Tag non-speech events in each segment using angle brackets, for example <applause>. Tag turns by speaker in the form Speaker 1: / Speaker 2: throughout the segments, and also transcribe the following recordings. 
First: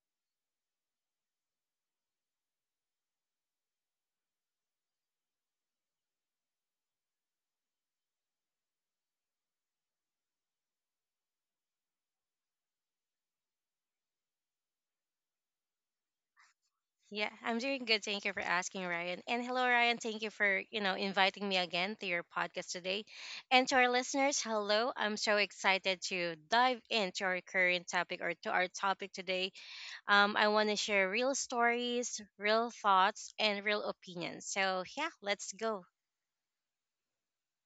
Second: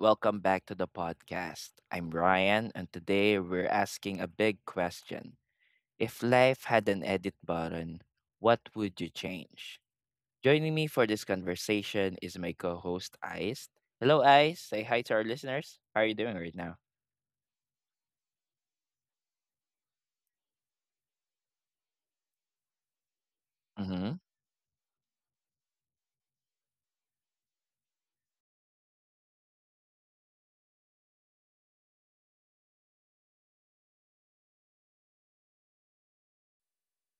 Speaker 1: welcome back to the podcast. I'm Ryan, and today we're asking a big question. If life had an edit button, what would you change? Joining me for this conversation is my co host, Ice. Hello, Ice. Say hi to our listeners. How are you doing right now?
Speaker 2: Yeah, I'm doing good. Thank you for asking, Ryan. And hello, Ryan. Thank you for, inviting me again to your podcast today. And to our
Speaker 1: Mm-hmm.
Speaker 2: listeners, hello. I'm so excited to dive into our current topic or to our topic today. I want to share real stories, real thoughts, and real opinions. So, yeah, let's go.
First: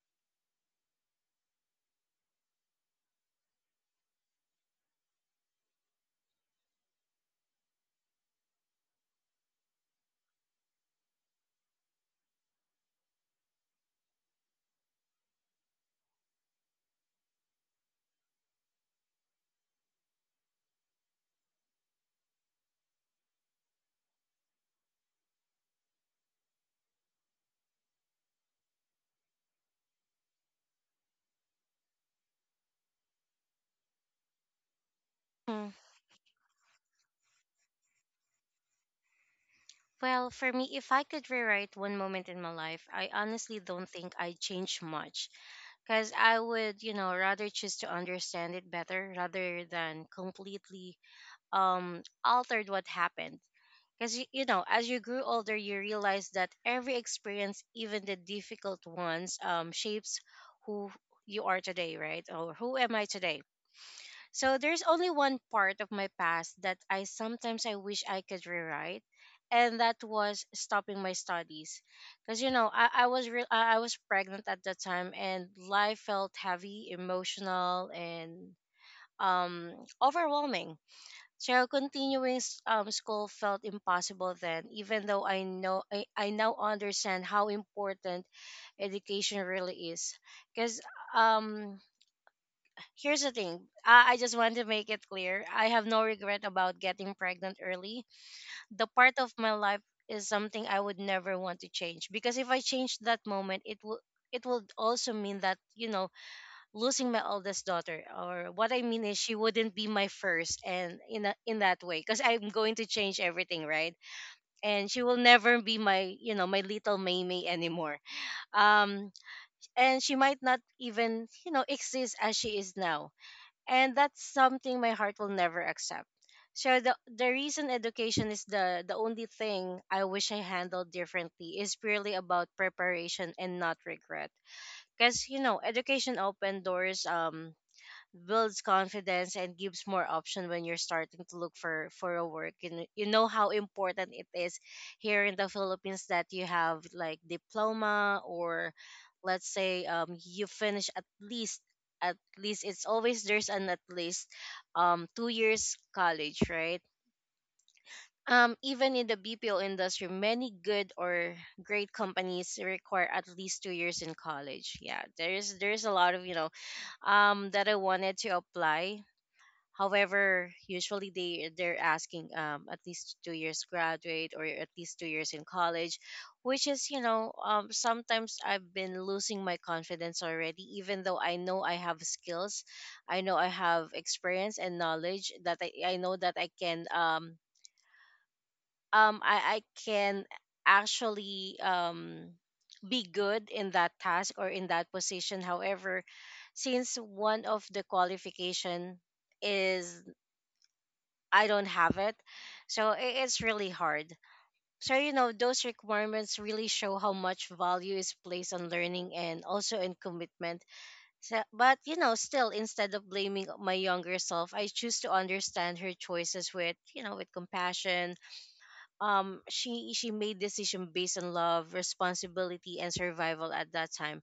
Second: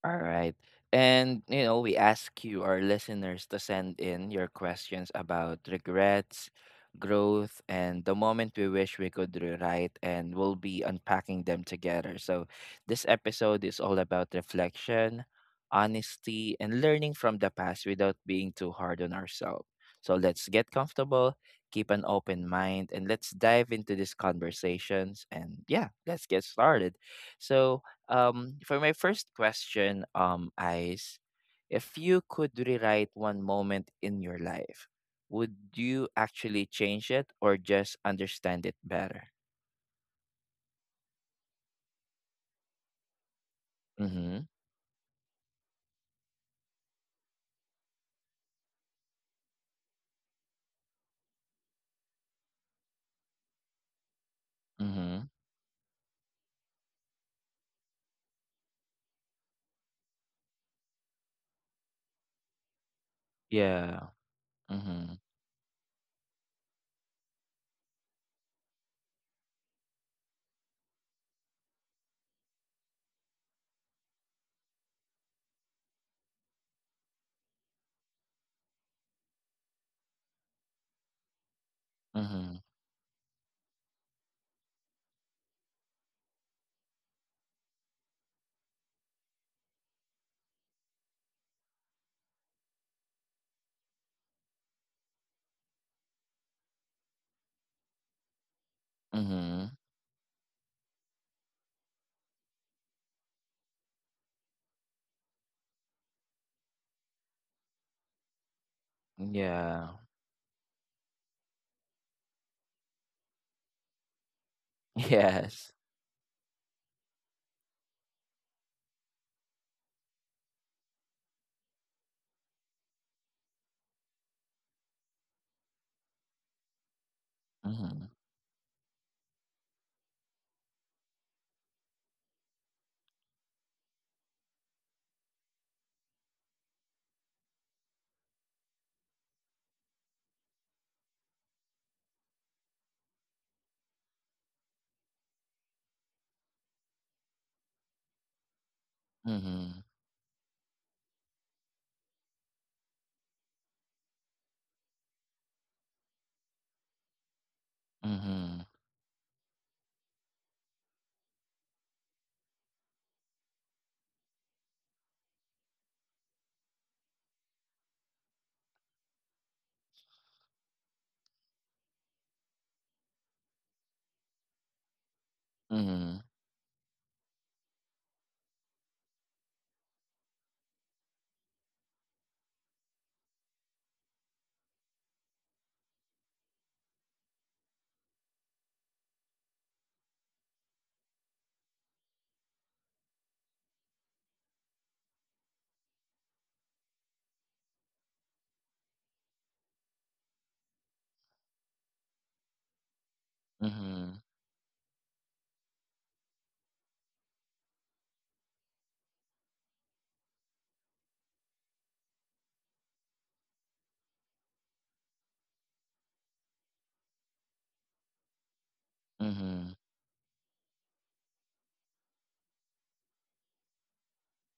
Speaker 1: All right. And, you know, we ask you, our listeners, to send in your questions about regrets, growth, and the moment we wish we could rewrite, and we'll be unpacking them together. So, this episode is all about reflection, honesty, and learning from the past without being too hard on ourselves. So, let's get comfortable, keep an open mind, and let's dive into these conversations. And yeah, let's get started. So, for my first question, Ice, if you could rewrite one moment in your life, would
Speaker 2: Hmm.
Speaker 1: you actually change it or just understand it better?
Speaker 2: Well, for me, if I could rewrite one moment in my life, I honestly don't
Speaker 1: Mm-hmm.
Speaker 2: think I'd change much. Because I would, rather choose to understand it better rather than completely altered what happened. Because you, as
Speaker 1: Mm-hmm.
Speaker 2: you grew older, you realize that every experience, even the difficult ones, shapes who you are today, right? Or who am I today?
Speaker 1: Yeah.
Speaker 2: So there's
Speaker 1: Mm-hmm.
Speaker 2: only one part of my past that I sometimes I wish I could rewrite, and that was stopping my studies, because I was pregnant at the time, and life felt heavy, emotional, and um overwhelming. So
Speaker 1: Mm-hmm.
Speaker 2: continuing school felt impossible then, even though I know I now understand how important education really is, because um here's the thing. I just want to make it clear. I have no regret about getting pregnant early. The part of
Speaker 1: Mm-hmm.
Speaker 2: my life is something I would never want to change, because if I change that moment, it would also mean that, losing my oldest daughter. Or what I mean is, she
Speaker 1: Yeah. <laughs>
Speaker 2: wouldn't be my first. And in that way, because I'm going to change everything, right? And she will
Speaker 1: Yes.
Speaker 2: never be my you know my little maymay anymore. um and she might not even exist as she is now, and that's something my heart will never accept. So the
Speaker 1: Mm-hmm.
Speaker 2: reason education is the only thing I wish I handled differently is purely about preparation and not regret. Because, education opened doors, builds confidence, and gives more option when you're starting to look for a work. You know how important it is here in the Philippines that you have like diploma. Or
Speaker 1: Mm-hmm.
Speaker 2: let's say, you finish at least, it's always, there's an at least, 2 years college, right?
Speaker 1: Mm-hmm.
Speaker 2: Even in the BPO industry, many good or great companies require at least 2 years in college. Yeah, there's a lot of, that I wanted to apply. However, usually they're asking, at least 2 years graduate or at least 2 years in
Speaker 1: Mm-hmm.
Speaker 2: college, which is, sometimes I've been losing my confidence already. Even though I know I have skills, I know I have experience and knowledge that I know that I can actually be good in that task or in that position. However, since one of the qualification is, I don't have it. So it's really
Speaker 1: Mm-hmm.
Speaker 2: hard. So, those requirements really show how much value is placed on learning and also in commitment. So, but, still, instead of blaming my younger self, I choose to understand her choices with, with compassion.
Speaker 1: Mm-hmm.
Speaker 2: She made decision based on love, responsibility, and survival at that time.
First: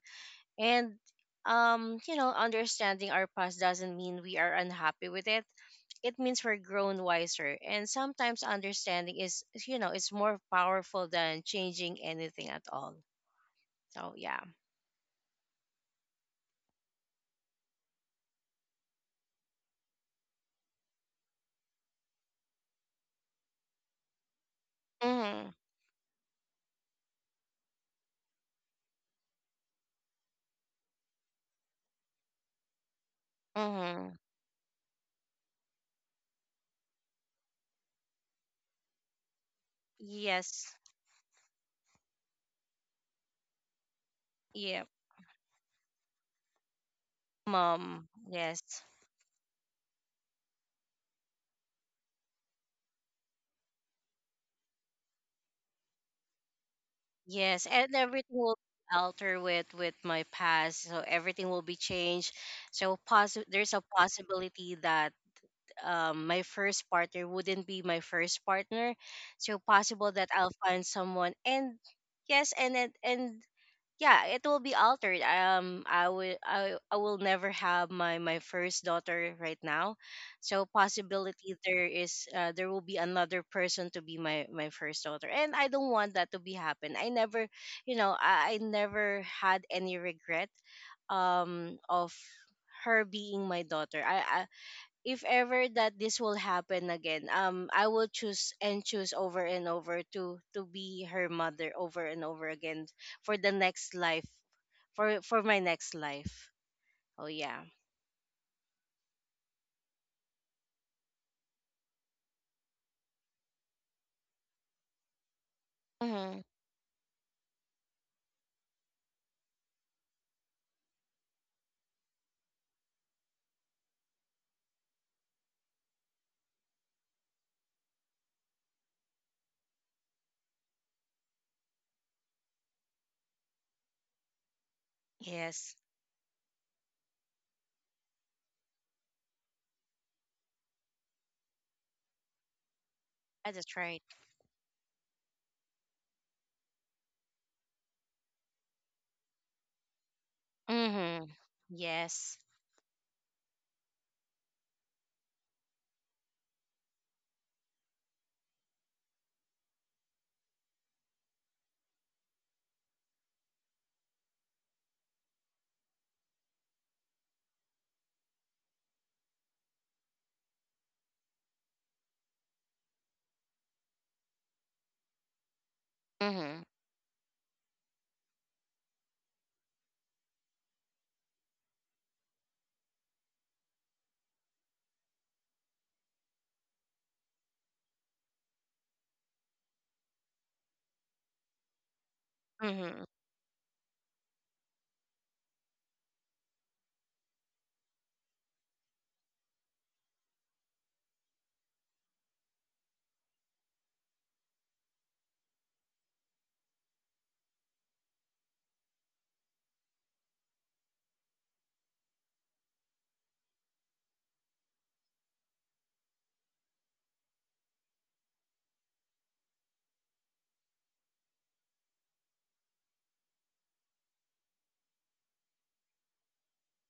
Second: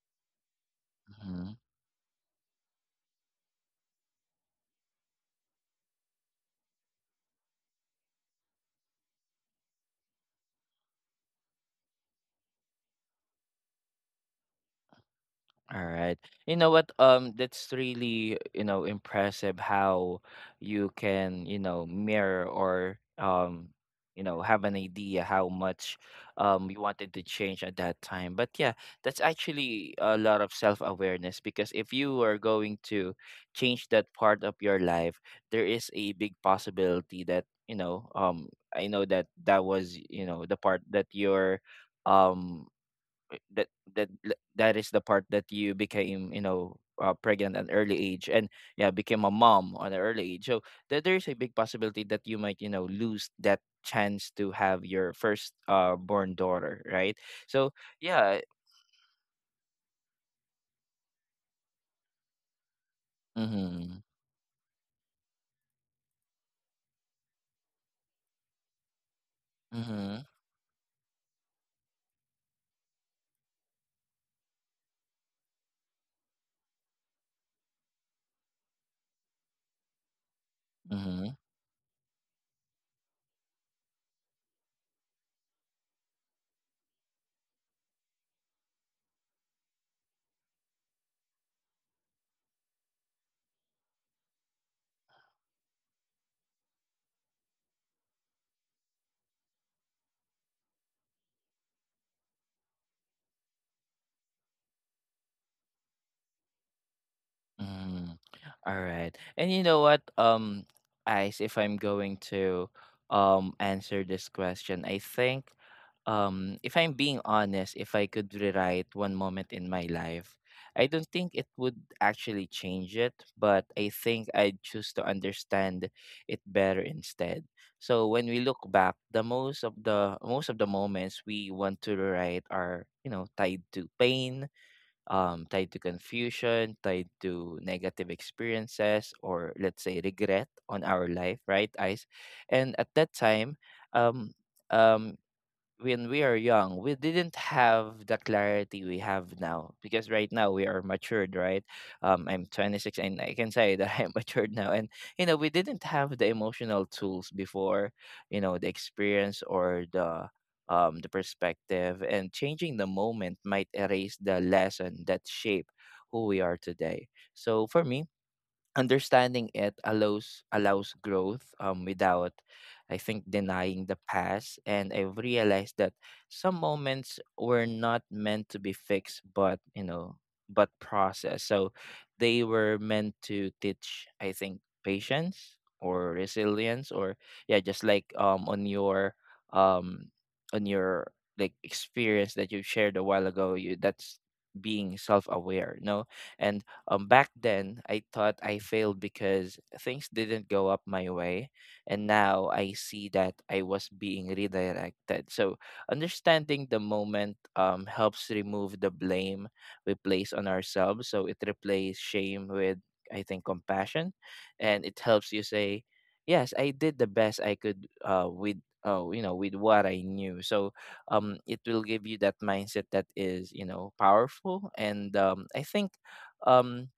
Speaker 2: And,
Speaker 1: Mm-hmm.
Speaker 2: um, you know, understanding our past doesn't mean we are unhappy with it. It means we're grown wiser, and sometimes understanding is you know is more powerful than changing anything at all. So yeah.
Speaker 1: All right. You know what? That's really, you know, impressive how you can, you know, mirror or you know, have an idea
Speaker 2: Mm-hmm.
Speaker 1: how much you wanted to change at that time. But yeah, that's actually a lot of self-awareness because if you are going to change that
Speaker 2: Mm-hmm.
Speaker 1: part of your life, there is a big possibility that, you know, I know that that was, you know, the
Speaker 2: Yes.
Speaker 1: part that you're um uh, that that that
Speaker 2: Yeah.
Speaker 1: is the part that you became, you know, pregnant at an
Speaker 2: Mom.
Speaker 1: early age, and
Speaker 2: Yes.
Speaker 1: yeah, became a mom on an early age. So there is a big possibility that you might, you know, lose that chance to have your first born daughter, right?
Speaker 2: Yes,
Speaker 1: So
Speaker 2: and everything
Speaker 1: yeah.
Speaker 2: will alter with my past, so everything will be changed. So there's a
Speaker 1: Mm-hmm.
Speaker 2: possibility that, my first partner wouldn't be my first partner. So possible
Speaker 1: Mm-hmm.
Speaker 2: that I'll find someone. And yes, and yeah, it will be altered. I will never have my first daughter right now. So
Speaker 1: Mm-hmm.
Speaker 2: possibility there is, there will be another person to be my first daughter, and I don't want that to be happen. I never you know i, I never had any regret of her being my daughter. I If ever that this will happen again, I will choose and choose over and over to be her mother over and over again for the next life, for my next life. Oh yeah.
Speaker 1: Mm, all right. And you know what, Ice, if I'm going to answer this question, I think
Speaker 2: Mm-hmm.
Speaker 1: if I'm being honest, if I could rewrite one moment in my life, I don't think it would actually change it, but I think I'd choose to understand it better instead. So when we look back, the most of the most of the moments we want to rewrite are, you know, tied to pain, tied
Speaker 2: Yes.
Speaker 1: to confusion, tied to negative experiences, or let's say regret on our life, right, Ice? And at that time,
Speaker 2: That's right.
Speaker 1: um, um, when we are young, we didn't have the clarity we have now because right now we are
Speaker 2: Mm-hmm.
Speaker 1: matured, right?
Speaker 2: Yes.
Speaker 1: I'm 26 and I can say that <laughs> I'm matured now. And, you know, we didn't have the emotional tools before, you know, the experience or the perspective, and changing the moment might erase the lesson that shape who we are today. So for me, understanding it allows growth without I think denying the past. And I've realized that some
Speaker 2: Mm-hmm.
Speaker 1: moments were not meant to be fixed, but you know, but process, so they were meant to teach, I think, patience or resilience. Or yeah, just like um on your like experience that you shared a
Speaker 2: Mm-hmm.
Speaker 1: while ago, you that's being self-aware, no. And back then, I thought I failed because things didn't go up my way, and now I see that I was being redirected. So, understanding the moment helps remove the blame we place on ourselves. So, it replaces shame with, I think, compassion, and it helps you say, yes, I did the best I could with. Oh, you know, with what I knew. So, it will give you that mindset that is, you know, powerful. And I think um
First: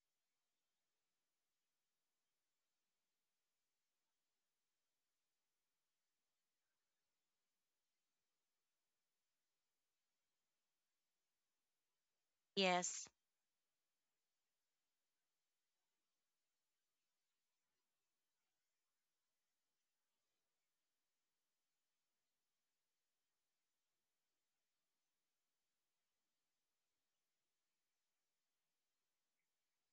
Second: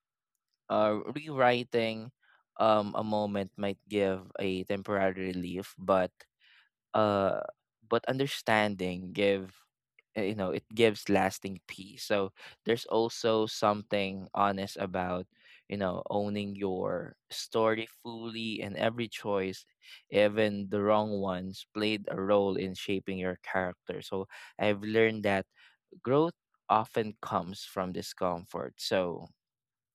Speaker 1: rewriting a moment might give a temporary relief, but uh, understanding give you know, it gives lasting peace. So there's
Speaker 2: Yes.
Speaker 1: also something honest about you know owning your story fully, and every choice, even the wrong ones, played a role in shaping your character. So I've learned that growth often comes from discomfort. So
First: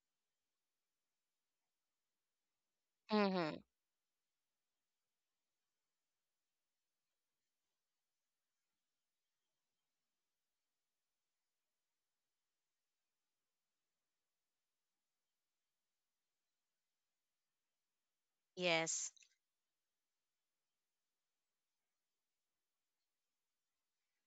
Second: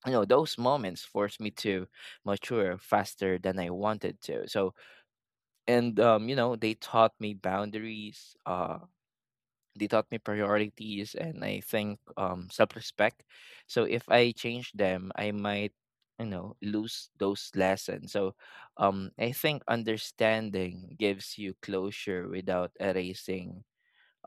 Speaker 1: you know those moments forced me to mature faster
Speaker 2: Mm-hmm.
Speaker 1: than I wanted to. So and um, you know, they taught me boundaries, uh, they taught me priorities, and I think um, self-respect. So if I change them, I might, you know, lose those lessons. So um,
Speaker 2: Yes.
Speaker 1: I think understanding gives you closure without erasing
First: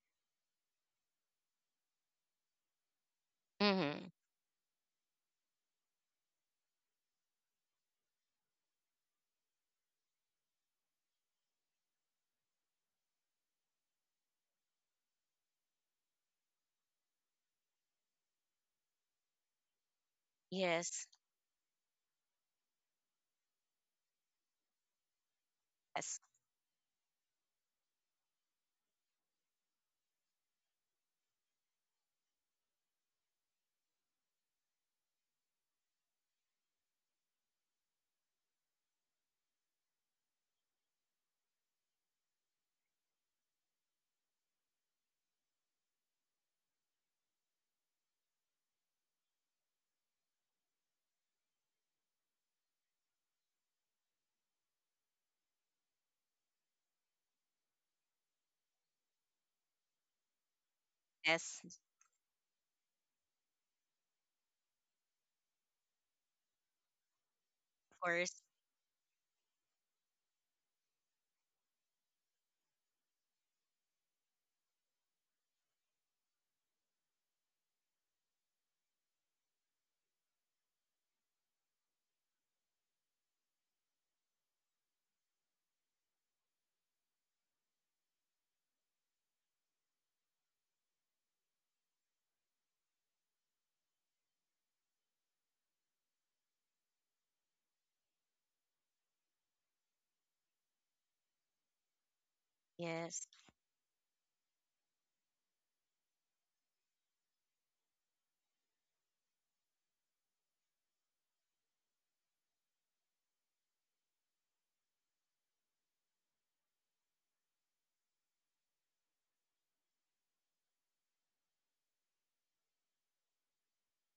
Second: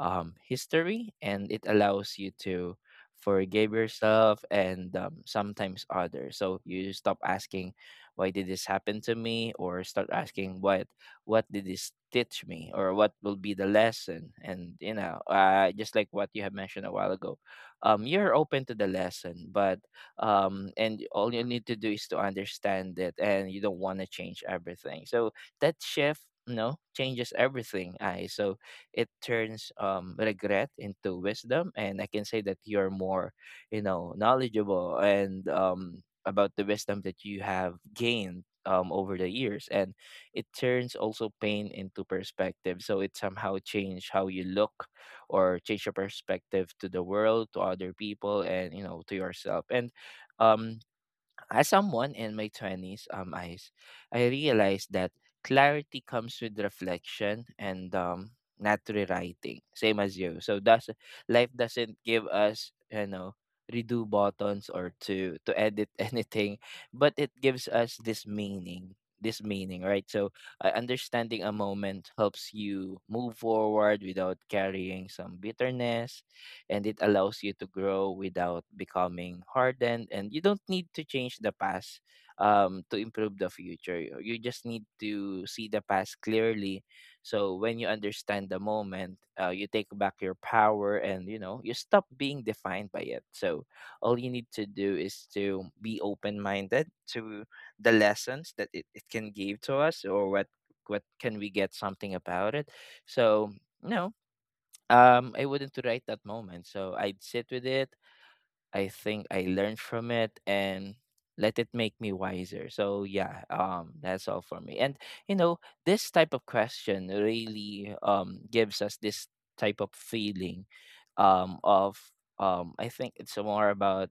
Speaker 1: history, and it allows you to forgive
Speaker 2: Mm-hmm.
Speaker 1: yourself and sometimes others, so you stop asking why did this happen to me, or start asking what did this teach me or what will be the lesson. And you know, just like what you have mentioned a while ago, you're open to the lesson, but and
Speaker 2: Yes.
Speaker 1: all you need to do is to understand it and you don't want to change everything. So that
Speaker 2: Yes.
Speaker 1: shift, you know, changes everything. I so it turns um, regret into wisdom, and I can say that you're more, you know, knowledgeable and um, about the wisdom that you have gained um, over the years. And it turns also pain into perspective, so it somehow change how you look or change your perspective to the world, to other people, and you know, to yourself. And um, as someone in my 20s, um, Ice, I realized that clarity comes with reflection and um, not rewriting, same as you. So does life
Speaker 2: Yes. Of
Speaker 1: doesn't give us, you know, redo buttons or to edit <laughs> anything, but it gives us this
Speaker 2: course.
Speaker 1: meaning, this meaning, right? So understanding a moment helps you move forward without carrying some bitterness, and it allows you to grow without becoming hardened. And you don't need to change the past to improve the future. You just need to see the past clearly. So when you understand the moment, you take back your power, and you know, you stop being defined by it. So all you need to do is to be open-minded to the lessons that it can give to us, or what can we get something about it.
Speaker 2: Yes.
Speaker 1: So no, I wouldn't write that moment. So I'd sit with it. I think I learned from it and let it make me wiser. So yeah, that's all for me. And you know, this type of question really um, gives us this type of feeling um, of um, I think it's more about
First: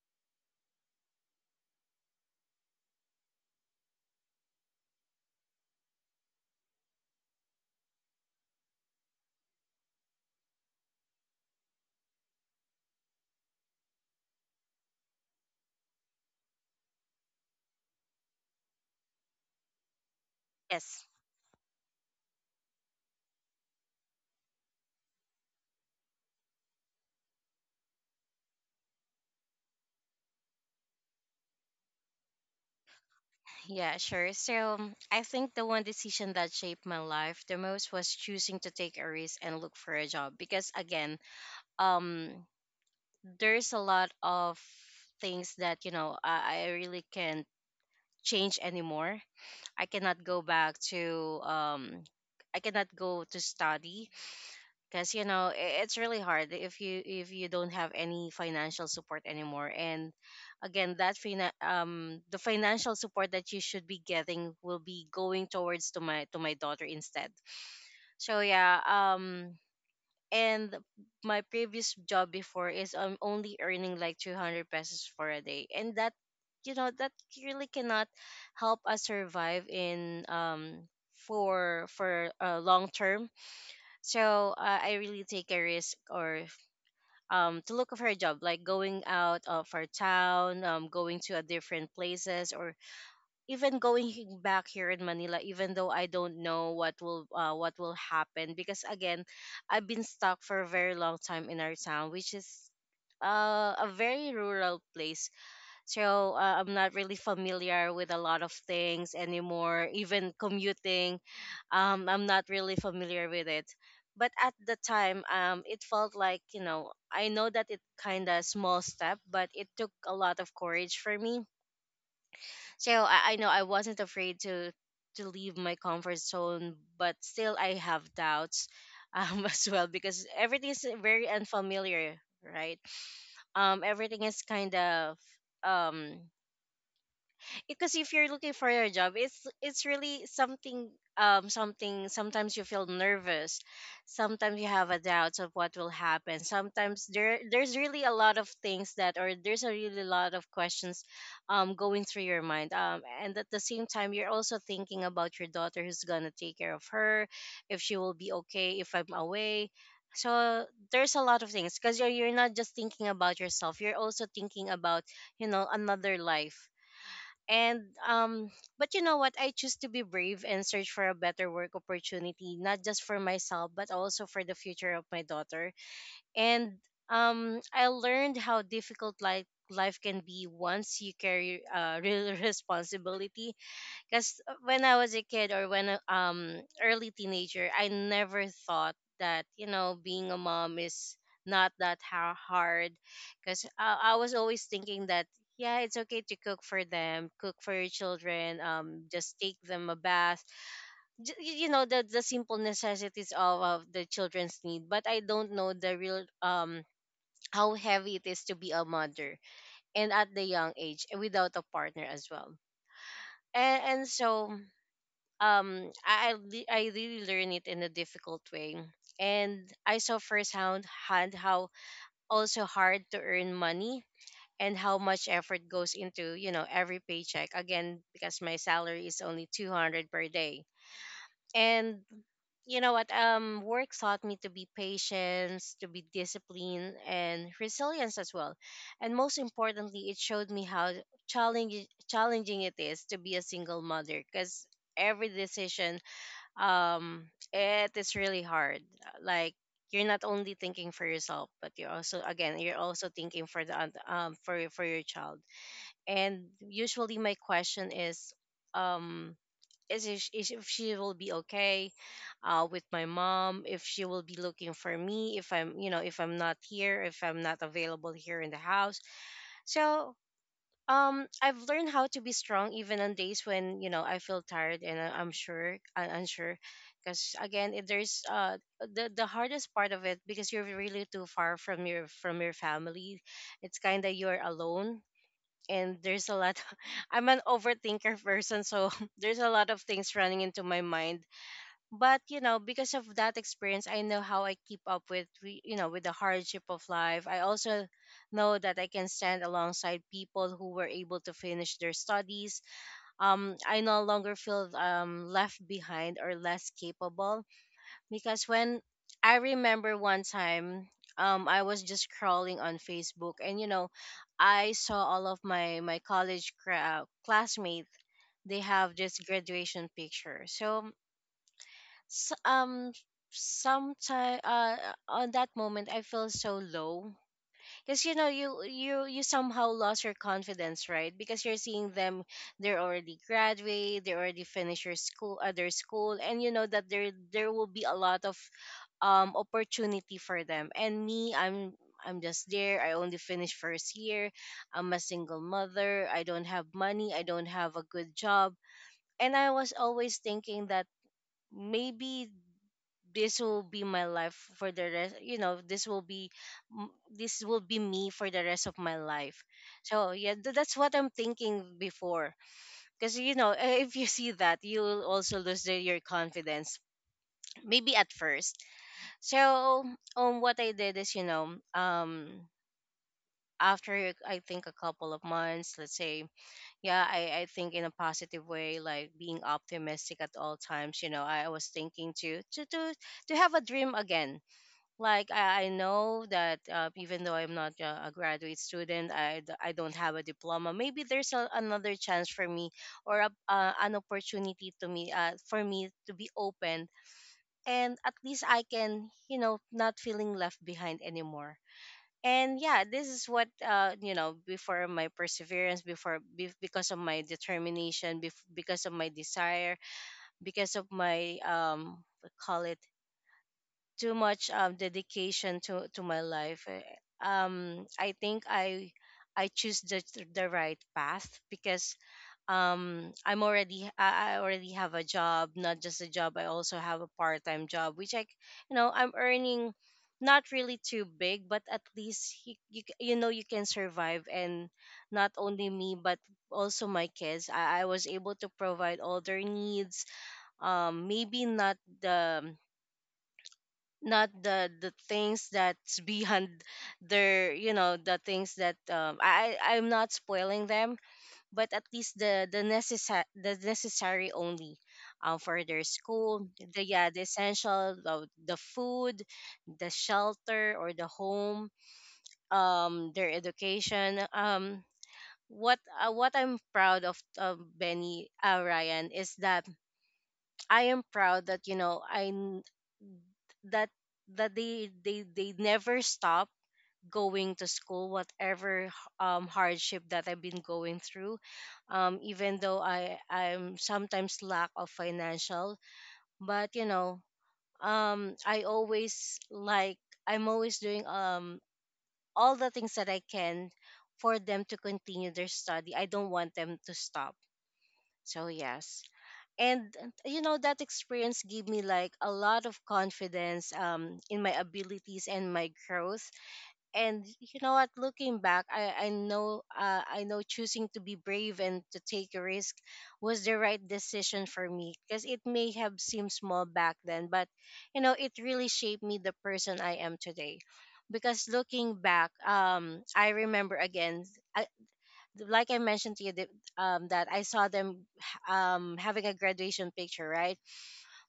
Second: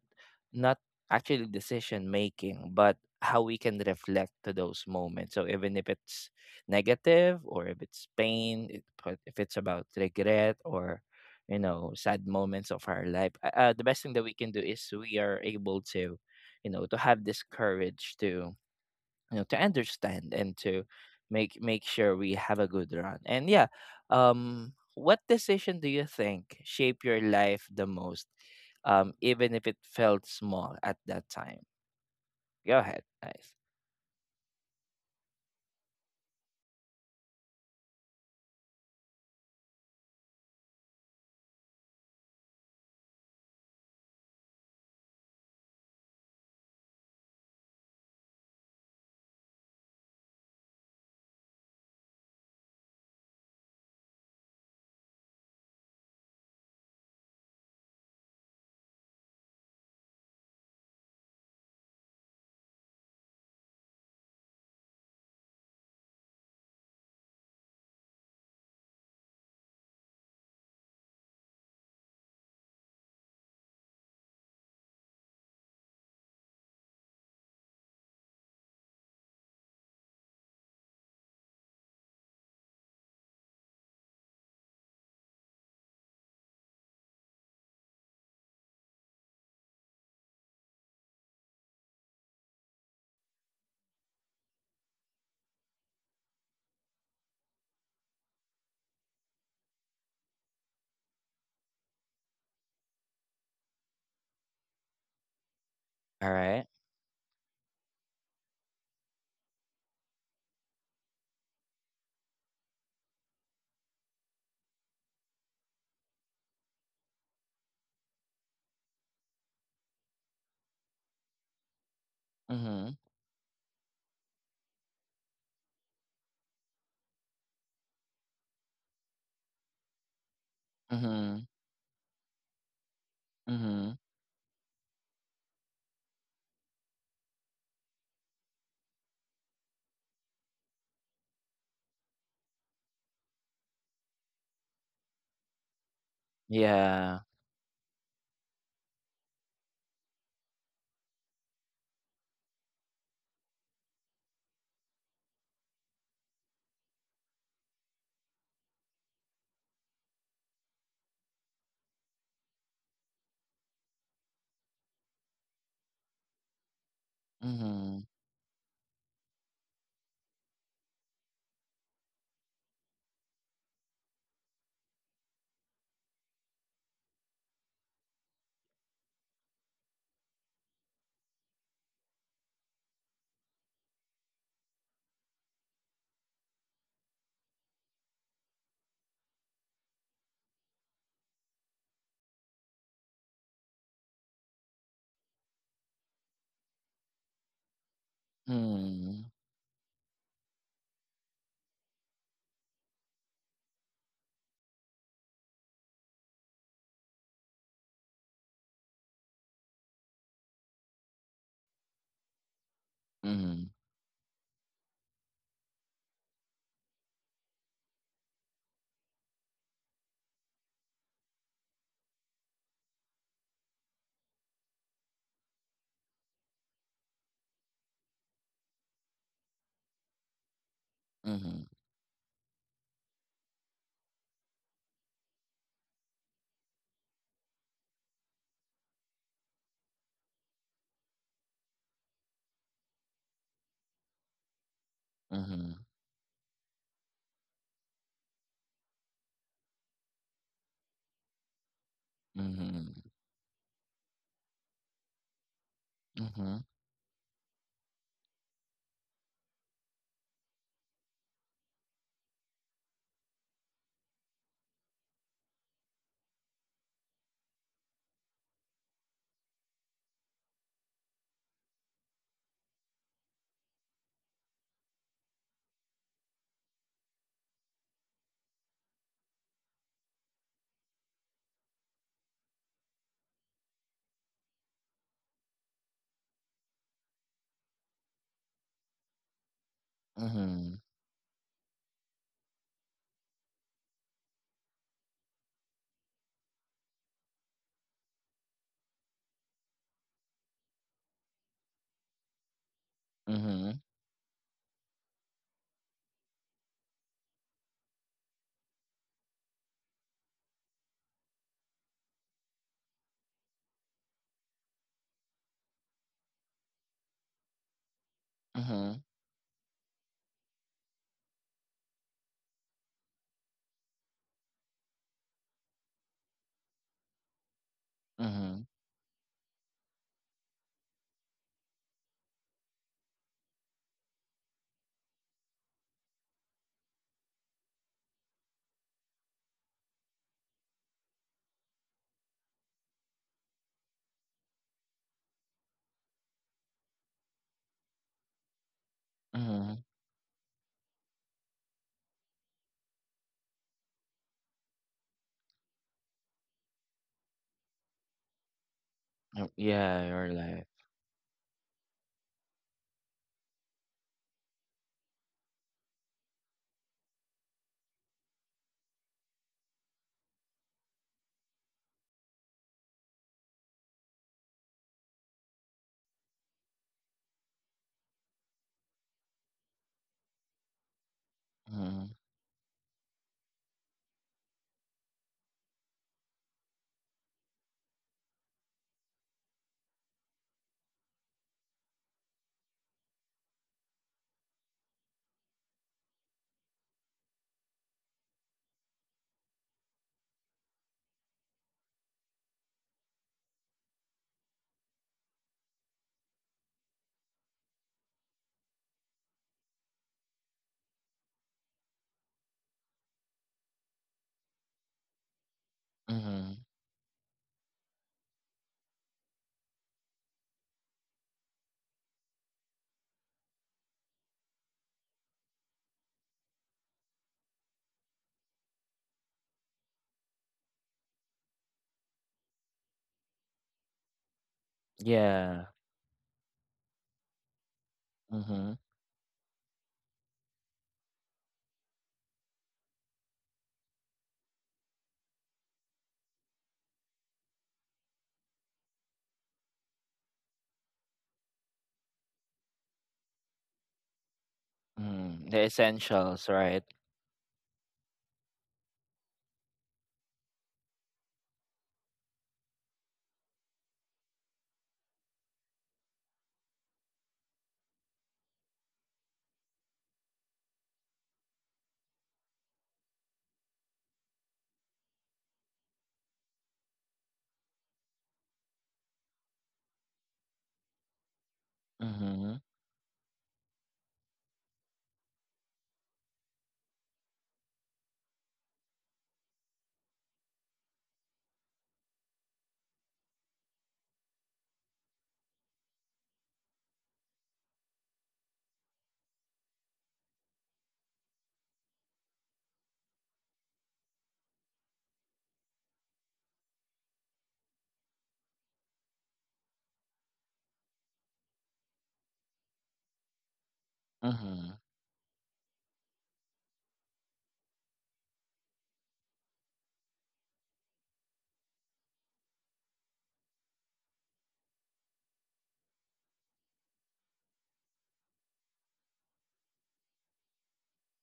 Speaker 1: not actually decision making, but how we can reflect to those moments. So even if it's negative or if it's pain, it- but if it's about regret or you know sad moments of our life, the best thing that we can do is we are able to you know to have this courage to you know to understand and to
Speaker 2: Yes.
Speaker 1: make sure we have a good run. And yeah, um, what decision do you think shape your life the most, um, even if it felt small at that time? Go ahead guys.
Speaker 2: Yeah, sure. So I think the one decision that shaped my life the most was choosing to take a risk and look for a job because, again, um, there's a lot of things that I really can't change anymore. I cannot go back to um, I cannot go to study, because it's really hard if you don't have any financial support anymore. And again, that the financial support that you should be getting will be going towards to my daughter instead. So yeah. And my previous job before is, I'm only earning like 200 pesos for a day, and that, you know that really cannot help us survive in, for a long term. So I really take a risk, or to look for a job, like going out of our town, going to a different places, or even going back here in Manila, even though I don't know what will happen. Because again, I've been stuck for a very long time in our town, which is, a very rural place.
Speaker 1: All
Speaker 2: So
Speaker 1: right.
Speaker 2: I'm not really familiar with a lot of things anymore, even commuting. I'm not really familiar with it, but at the time, it felt like, I know that it kind of small step, but it took a lot of courage for me. So
Speaker 1: Mm-hmm.
Speaker 2: I know I wasn't afraid to leave my comfort zone, but still I have doubts, <laughs> as well, because everything is very
Speaker 1: Mm-hmm.
Speaker 2: unfamiliar, right?
Speaker 1: Mm-hmm.
Speaker 2: Everything is kind of, um because if you're looking for your job, it's really something, something. Sometimes you feel nervous. Sometimes you have a doubt of what will happen. Sometimes
Speaker 1: Yeah.
Speaker 2: there's really a lot of things that or there's a really lot of questions, going through your mind, and at the same time you're also thinking about your daughter, who's gonna take care of her if she will be okay if I'm away. So there's a lot of things, because you're not just thinking about yourself, you're also thinking about, another life. and
Speaker 1: Mm-hmm.
Speaker 2: um, but you know what? I choose to be brave and search for a better work opportunity, not just for myself, but also for the future of my daughter. And I learned how difficult life can be once you carry, <laughs> real responsibility, because when I was a kid or when, early teenager, I never thought that, being a mom is not that hard. Because I was always thinking that, yeah, it's okay to cook for them, cook for your children,
Speaker 1: Mm-hmm.
Speaker 2: just take them a bath. The simple necessities of the children's need. But I don't know the real how heavy it is to be a mother, and at the young age and without a partner as well.
Speaker 1: Mm-hmm.
Speaker 2: And so, I really learned it in a difficult way, and I saw firsthand hand how also hard to earn money, and how much effort goes into, every paycheck. Again, because my salary is only 200 per day. And, you know what work taught me to be patience, to be disciplined, and resilience as well. And most importantly, it showed me how challenging it is to be a single mother, because every
Speaker 1: Mm-hmm.
Speaker 2: decision, um it is really hard. Like, you're not only thinking for yourself, but you're also
Speaker 1: Mm-hmm.
Speaker 2: thinking for the oth- for your child. And
Speaker 1: Mhm.
Speaker 2: usually my question is, um if she will be okay, with my mom, if she will be looking for me, if I'm, if I'm not here, if I'm not available here in the house. So, I've learned how to be strong even on days when, I feel tired and I'm unsure, because again, it, there's the hardest part of it, because you're really too far from your family. It's kind of you're alone, and there's a lot. <laughs> I'm an overthinker person, so <laughs> there's a lot of things running into my
Speaker 1: Mhm.
Speaker 2: mind but you know because of that experience I know how I keep up with you know with the hardship of life. I also know that I can stand alongside people who were able to finish their studies. I
Speaker 1: Mhm.
Speaker 2: no longer feel left behind or less capable because when I remember. One time I was just scrolling on Facebook and you know I saw all of my college classmates. They have
Speaker 1: Mhm.
Speaker 2: this graduation picture, so s- um sometime on that moment I feel so low because you know you
Speaker 1: Mhm.
Speaker 2: you you somehow lost your confidence, right? Because you're seeing them, they're already graduate, they already finished your school their school, and you know that there will be a lot of opportunity for them. And me, I'm just there. I only finished first year. I'm a single mother, I don't have money, I don't have a good job, and I was
Speaker 1: Mhm.
Speaker 2: always thinking that maybe this will be my life for the rest. You know, this will be this will be me for the rest of my life.
Speaker 1: Yep, yeah,
Speaker 2: So yeah,
Speaker 1: your life.
Speaker 2: that's what I'm thinking before, because you know <laughs> if you see that you will also lose the, your confidence, maybe at first. So what I did is, you know, after I think a couple of months, let's say, yeah, I think in a positive way, like being optimistic at all times. You know, I was thinking
Speaker 1: Mhm.
Speaker 2: to have a dream again. Like I know that even though I'm not a graduate student, I don't have a diploma. Maybe there's a, another chance for me or an opportunity to me for me to be open, and at least I can, you know, not feeling left behind anymore. And yeah, this is what you know, before my perseverance, because of my determination, because of my desire, because of my what call it, too much dedication to my
Speaker 1: Mhm.
Speaker 2: life. I think I choose the right path because I'm already I already have a job, not just a job. I also have a part time job, which you know, I'm earning not really too big, but at least you know, you can survive, and not only
Speaker 1: Yeah.
Speaker 2: me but also my kids. I was able to
Speaker 1: Mhm.
Speaker 2: provide all their needs. Maybe not the not the things that's behind their, you know, the things that I'm not spoiling them, but at least the necessary, the necessary only
Speaker 1: Mhm.
Speaker 2: for
Speaker 1: The
Speaker 2: their school,
Speaker 1: essentials,
Speaker 2: the,
Speaker 1: right?
Speaker 2: yeah, the essential, the food, the shelter or the home, their education. What I'm proud of Benny Ryan, is that I am proud that, you know, I n- that that they they never stop going to school whatever hardship that I've been going through, even
Speaker 1: Mhm.
Speaker 2: though I'm sometimes lack of financial. But you know, I always like, I'm always doing all the things that I can for them to continue their study. I don't want them to stop. So yes, and you know, that experience gave me like a lot of confidence in my abilities and my growth. And you know what, looking back, I know, I know choosing to be brave and to take a risk was the right decision for
Speaker 1: Mhm.
Speaker 2: me, because it may have seemed small back then, but you know, it really shaped me the person I am today. Because looking back, I remember again, I, like I mentioned to you, that I saw them, having a graduation picture, right?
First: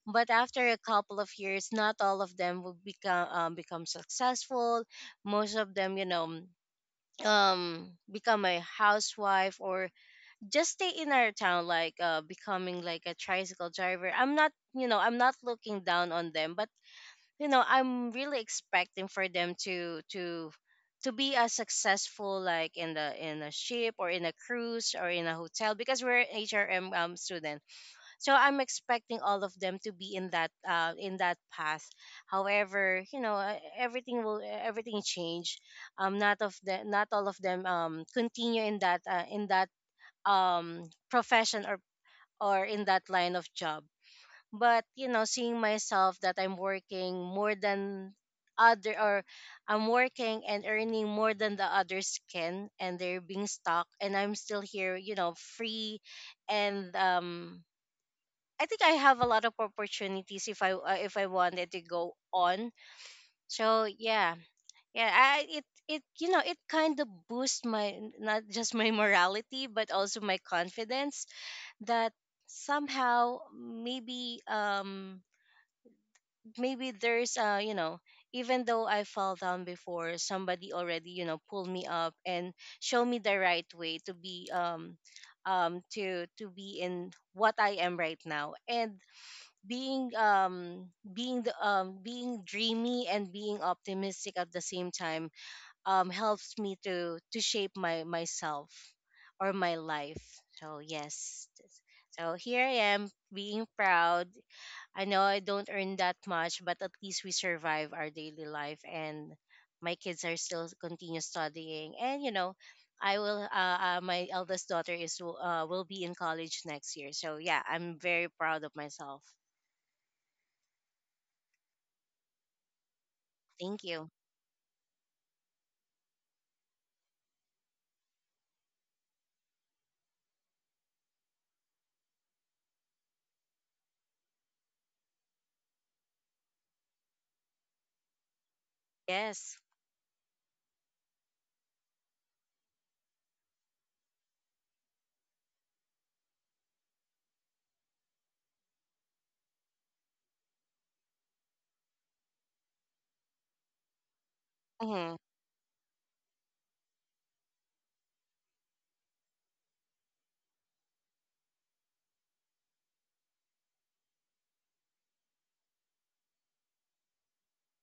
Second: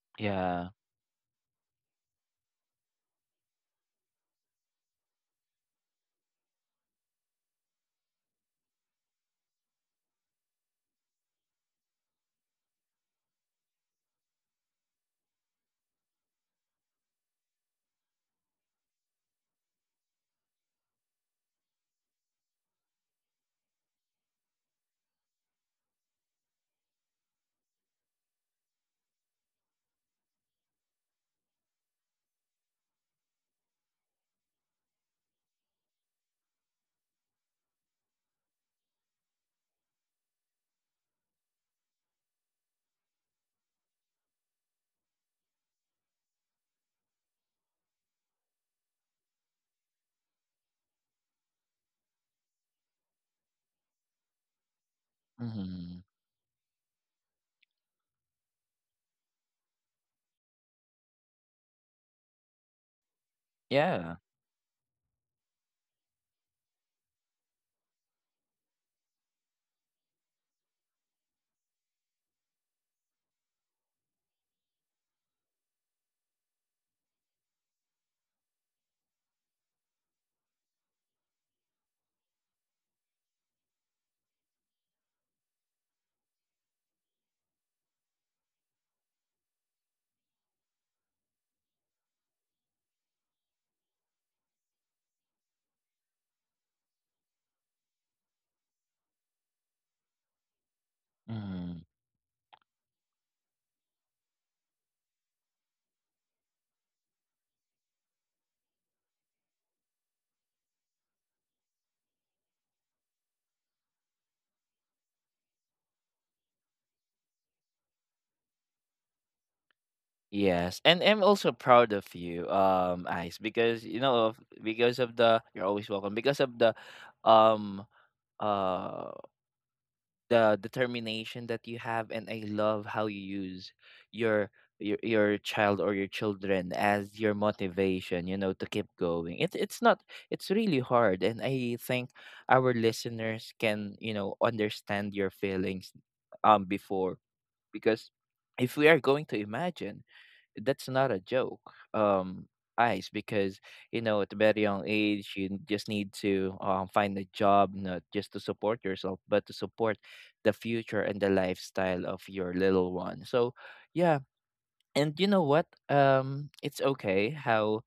Speaker 2: But after
Speaker 1: Yeah.
Speaker 2: a couple of years, not all of them will become become successful. Most of them, you know, become a housewife or just stay in our town, like becoming like a tricycle driver. I'm not, you know, I'm not looking down on them, but you know, I'm really expecting for them to be as successful, like in the in a ship or in a cruise or in a hotel, because we're an HRM student. So I'm expecting all of them to be in that path. However, you know, everything will, everything change. Not of the, not all of them continue in that profession or in that line of job. But you know, seeing myself that I'm working more than other, or I'm working and earning more than the others can, and they're being stuck and I'm still here, you know, free.
Speaker 1: Mhm.
Speaker 2: And I think I have a lot of opportunities if I if I wanted to go on. So
Speaker 1: Yeah.
Speaker 2: yeah, yeah, I it it, you know, it kind of boosts my, not just my <laughs> morality, but also my confidence. That somehow maybe maybe there's you know, even though I fell down before, somebody already, you know, pulled me up and show me the right way to be to be in what I am right now, and being being the, being dreamy and being optimistic at the same time helps me to shape my myself or my life. So yes,
Speaker 1: Mhm.
Speaker 2: so here I am, being proud. I know I don't earn that much, but at least we survive our daily life, and my kids are still continue studying. And you know, I will. My eldest daughter is will be in college next year, so yeah, I'm very proud of myself.
Speaker 1: Yes, and I'm also proud of you, Ice, because
Speaker 2: Thank
Speaker 1: you
Speaker 2: you.
Speaker 1: know, of because of the you're always welcome. Because of um, uh, the determination that you have, and I love how you use your your child or your children as your motivation, you know, to keep going. It,
Speaker 2: Yes.
Speaker 1: it's not it's really hard, and I think our listeners can you know understand your feelings um, before, because if we are going to imagine, that's not a joke, um, eyes, because you know at a very young
Speaker 2: Mm-hmm.
Speaker 1: age you just need to find a job, not just to support yourself but to support the future and the lifestyle of your little one. So yeah, and you know what, um, it's okay how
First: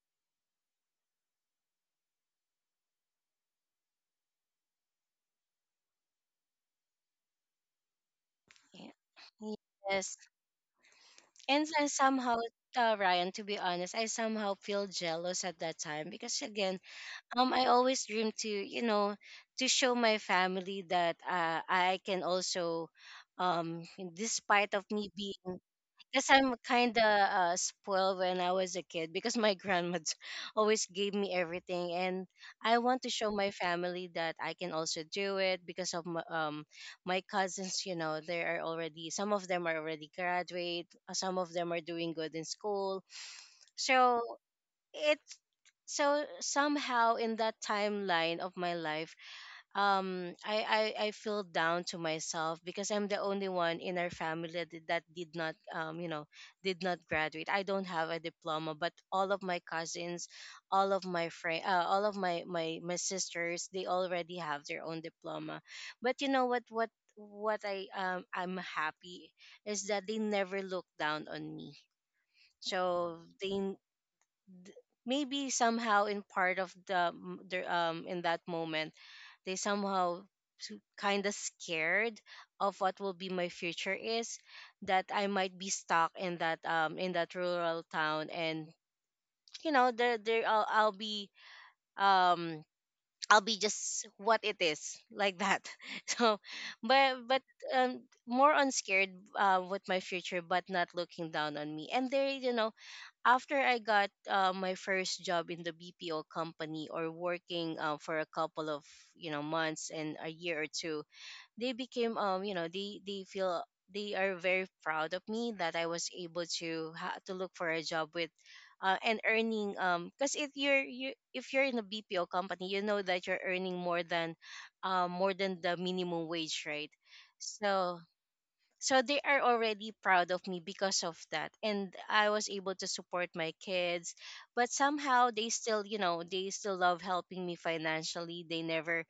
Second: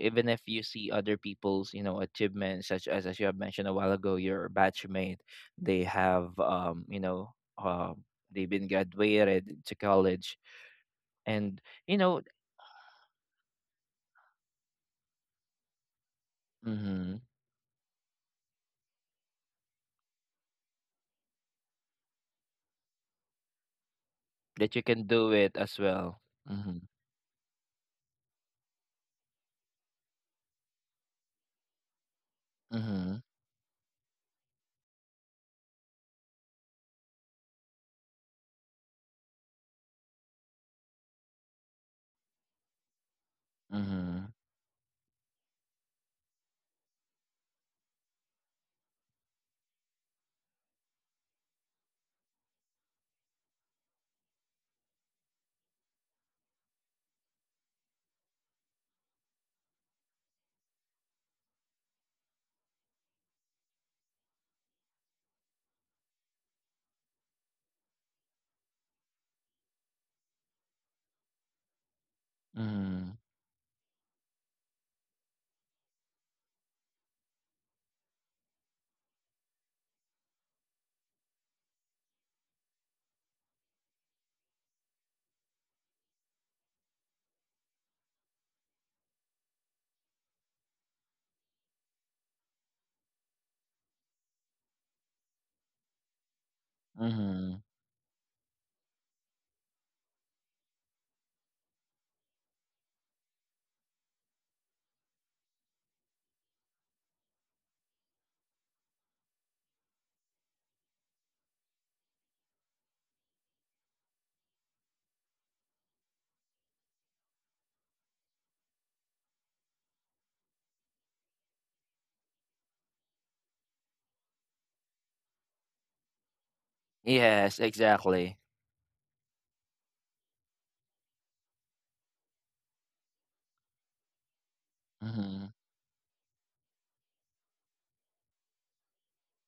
Speaker 1: even if you see other people's you know achievements, such as you have mentioned a while ago, your batchmate, they have um, you know, um, they've been
Speaker 2: Yeah.
Speaker 1: graduated to
Speaker 2: Yes.
Speaker 1: college. And
Speaker 2: And then
Speaker 1: you know.
Speaker 2: somehow, Ryan, to be honest, I somehow feel jealous at that time because again,
Speaker 1: Mhm.
Speaker 2: I always dream to, you know, to show my family that I can also, um, despite
Speaker 1: That you
Speaker 2: of
Speaker 1: can
Speaker 2: me
Speaker 1: do
Speaker 2: being,
Speaker 1: it as well.
Speaker 2: because I'm
Speaker 1: Mhm.
Speaker 2: kind of spoiled when I was a kid, because my grandma <laughs> always gave me everything, and I want to
Speaker 1: Mm-hmm.
Speaker 2: show my family that I can also do it because of my, my cousins. You know, they are already, some of them are already graduate, some of them are doing good in school, so
Speaker 1: Mm-hmm.
Speaker 2: it's so somehow in that timeline of my life, I feel down to myself because I'm the only one in our family that, that did not, you know, did not graduate. I don't have a diploma, but all of my cousins, all of my friend all of my sisters, they already have their own diploma. But you know what, I'm happy is that they never looked down on me.
Speaker 1: Mm-hmm.
Speaker 2: So they, maybe somehow in part of the, in that moment, they somehow kind of scared of what will be my future is, that I might be stuck in that rural town. And you know, there um I'll be just what it is like that. <laughs> So but
Speaker 1: Mm-hmm.
Speaker 2: more unscared with my future, but not looking down on me. And they, you know, after I got my first job in the BPO company, or working for a couple of, you know, months and a year or two, they became, you know, they feel they are very proud of me, that I was able to to look for a job with. And earning, because if you're in a BPO company, you know that you're earning more than the minimum wage, right?
Speaker 1: Yes,
Speaker 2: So
Speaker 1: exactly.
Speaker 2: so they are already proud of me because of that, and I was able to support my kids. But
Speaker 1: Mm-hmm.
Speaker 2: somehow they still, you know, they still love helping me financially. They never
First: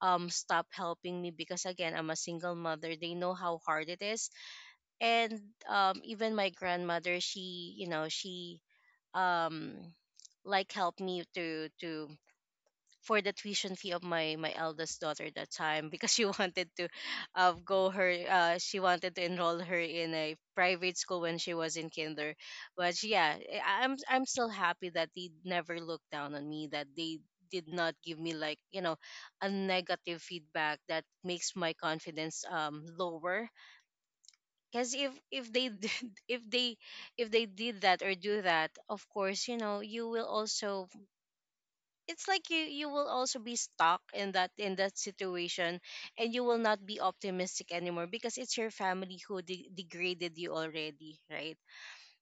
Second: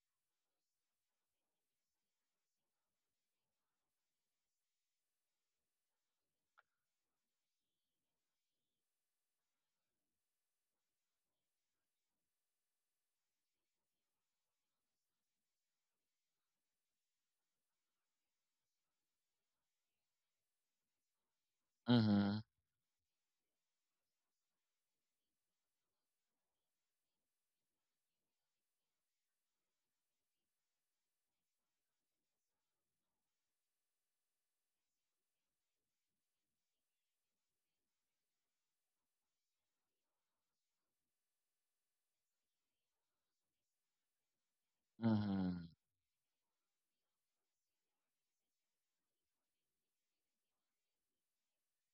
Speaker 2: stop helping me, because again, I'm a single mother, they know how hard it is. And even my grandmother, she, you know, she um like helped me to for the tuition fee of my eldest daughter at that time, because she <laughs> wanted to go her she wanted to enroll her in a private school when she was in kinder.
Speaker 1: Mm-hmm.
Speaker 2: But yeah, I'm still happy that they never looked down on me, that they did not give me like, you know, a negative feedback that makes my confidence lower. Because if they did, <laughs> if they if they did that or do that, of course, you know, you will also, it's like you will also be stuck in that situation,
Speaker 1: Mm-hmm.
Speaker 2: and you will not be optimistic anymore, because it's your family who degraded you already, right?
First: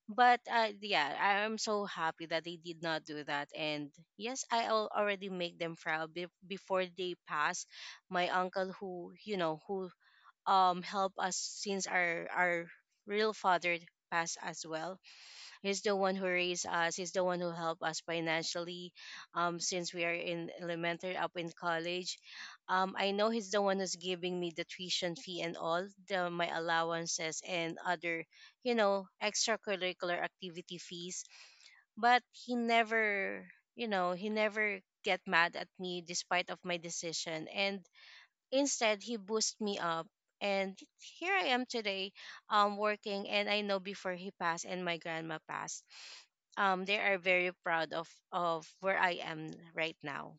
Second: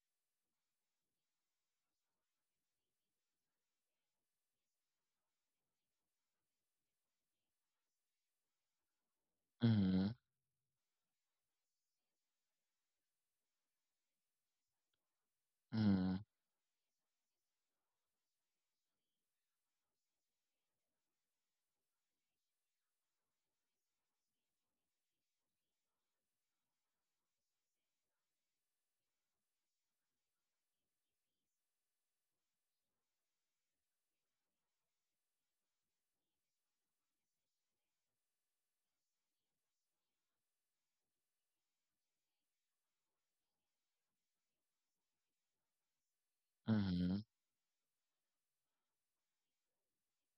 Speaker 2: But yeah, I- I'm so happy that they did not do that. And yes, I already make them proud before they pass. My uncle, who, you know, who
Speaker 1: Mm-hmm.
Speaker 2: helped us since our real father passed as well. He's the one
Speaker 1: Mm-hmm.
Speaker 2: who raised us. He's the one who helped us financially, since we are in elementary, up in college. I know he's the one who's giving me the tuition fee and all the my allowances and other, you know, extracurricular activity fees. But he never, you know, he never get mad at me despite of my decision. And instead, he boosted me up. And here I am today, working. And I know before he passed and my grandma passed, they are
Speaker 1: Mm-hmm.
Speaker 2: very proud of where I am right now.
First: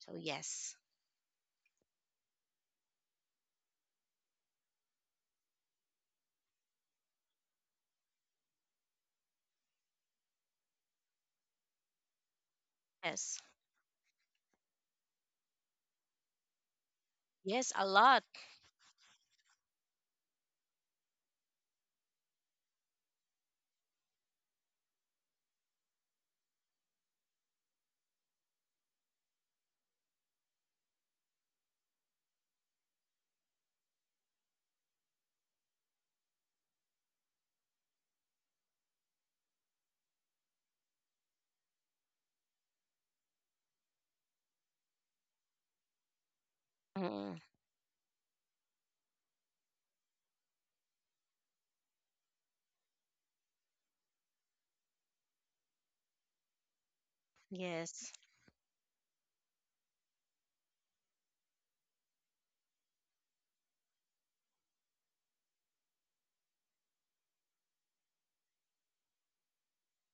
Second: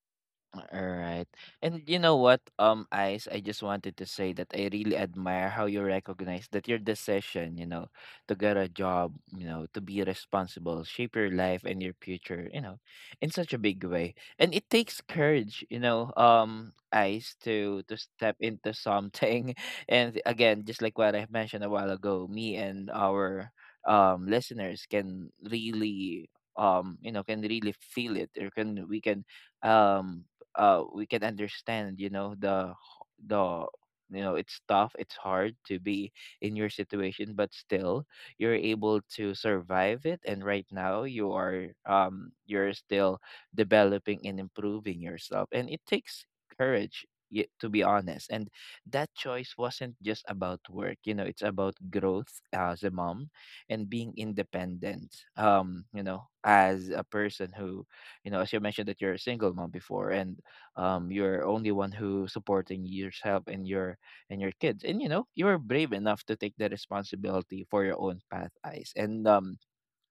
Speaker 2: So
Speaker 1: All
Speaker 2: yes,
Speaker 1: right. And you know what, Ice, I just wanted to say that I really admire how you recognize that your decision, you know, to get a job, you know, to be responsible, shape your life and your future, you know, in
Speaker 2: yes,
Speaker 1: such a big way. And it takes courage, you know, Ice,
Speaker 2: yes,
Speaker 1: to
Speaker 2: a lot.
Speaker 1: step into something. <laughs> And again, just like what I mentioned a while ago, me and our um, listeners can really um, you know, can really feel it, or can we can um we can understand, you know, the h- the you know it's tough, it's hard to be in your situation, but still you're able to survive it, and right now you are um, you're still developing and improving yourself. And it takes courage,
Speaker 2: Mm,
Speaker 1: y- to be honest. And that choice wasn't just about work, you know, it's about growth as a mom and being independent, um, you know, as a person who
Speaker 2: yes.
Speaker 1: you know as you mentioned that you're a single mom before, and um, you're only one who supporting yourself and your kids. And you know, you were brave enough to take the responsibility for your own path, eyes, and um,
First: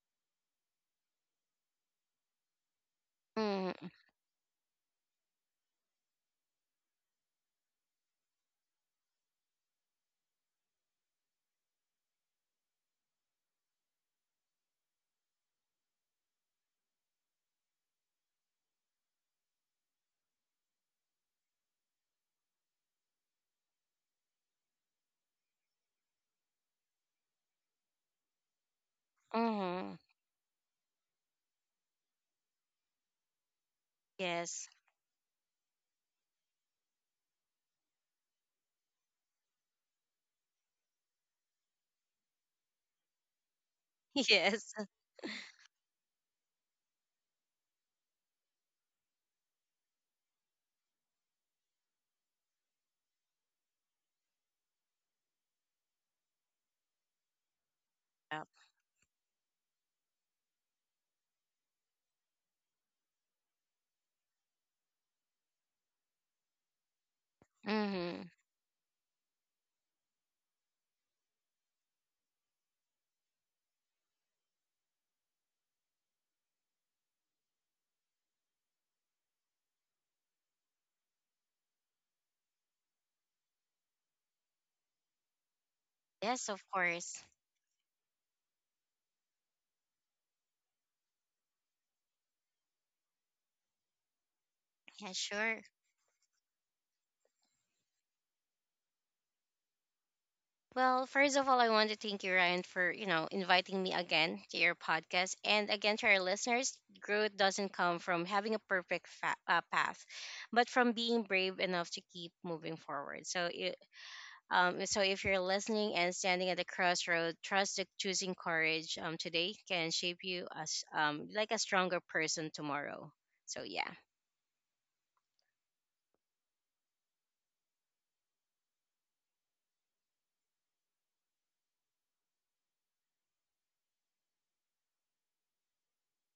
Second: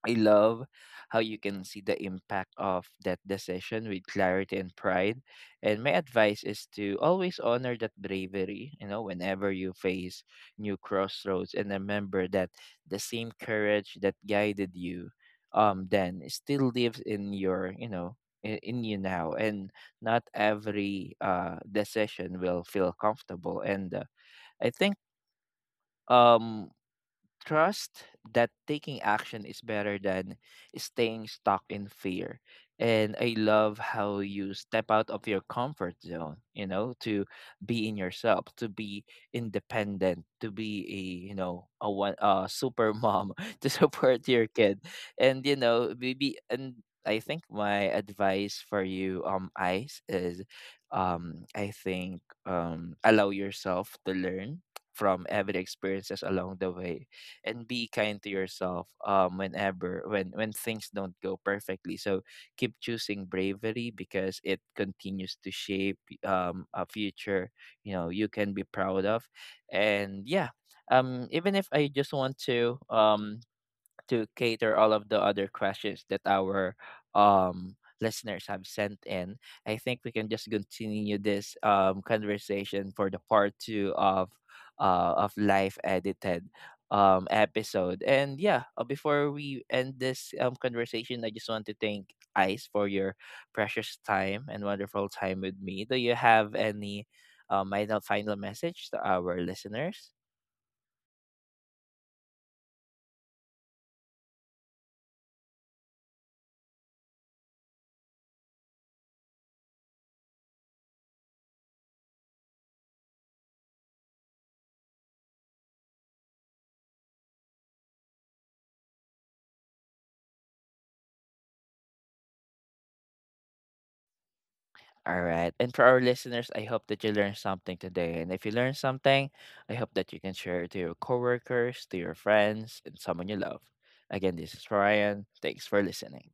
Speaker 1: I love how you can see the impact of that decision
Speaker 2: Mm,
Speaker 1: with clarity and pride. And my advice is to always honor that bravery, you know, whenever you face new crossroads, and remember that the same courage that guided you um, then still lives in your, you know, in you now. And not every uh, decision will feel comfortable, and I think um, trust that taking action is
Speaker 2: mm-hmm.
Speaker 1: better than staying stuck in fear. And I love how you
Speaker 2: Yes.
Speaker 1: step out of your comfort zone, you know, to be in yourself, to be independent, to be a, you know, a one a super mom <laughs> to support
Speaker 2: <laughs>
Speaker 1: your
Speaker 2: Yes.
Speaker 1: kid. And you know, maybe and I think my advice for you, Ice, is um, I think um, allow yourself to learn from every experiences along the way, and be kind to
Speaker 2: Yep.
Speaker 1: yourself um, whenever when things don't go perfectly. So keep choosing bravery because it continues to shape um, a future, you know, you
Speaker 2: Mm-hmm.
Speaker 1: can be proud of. And yeah, um, even if I just want to um, to cater all of the other questions that our um, listeners have sent in, I think we can just continue this um, conversation for the part two of uh, of live edited
Speaker 2: Yes, of course.
Speaker 1: um, episode. And yeah, before we end this um, conversation, I just want to thank Ice for your precious time and wonderful
Speaker 2: Yeah,
Speaker 1: time with
Speaker 2: sure.
Speaker 1: me. Do you have any um, final final message to our listeners?
Speaker 2: Well, first of all, I want to thank you, Ryan, for you know inviting me again to your podcast, and again to our listeners. Growth doesn't come from having a perfect path, but from being brave enough to keep moving forward. So, it, so if you're listening and standing at the crossroad, trust that choosing courage today can shape you as like a stronger person tomorrow. So yeah.
Speaker 1: All right. And for our listeners, I hope that you learned something today. And if you learned something, I hope that you can share it to your coworkers, to your friends, and someone you love. Again, this is Ryan. Thanks for listening.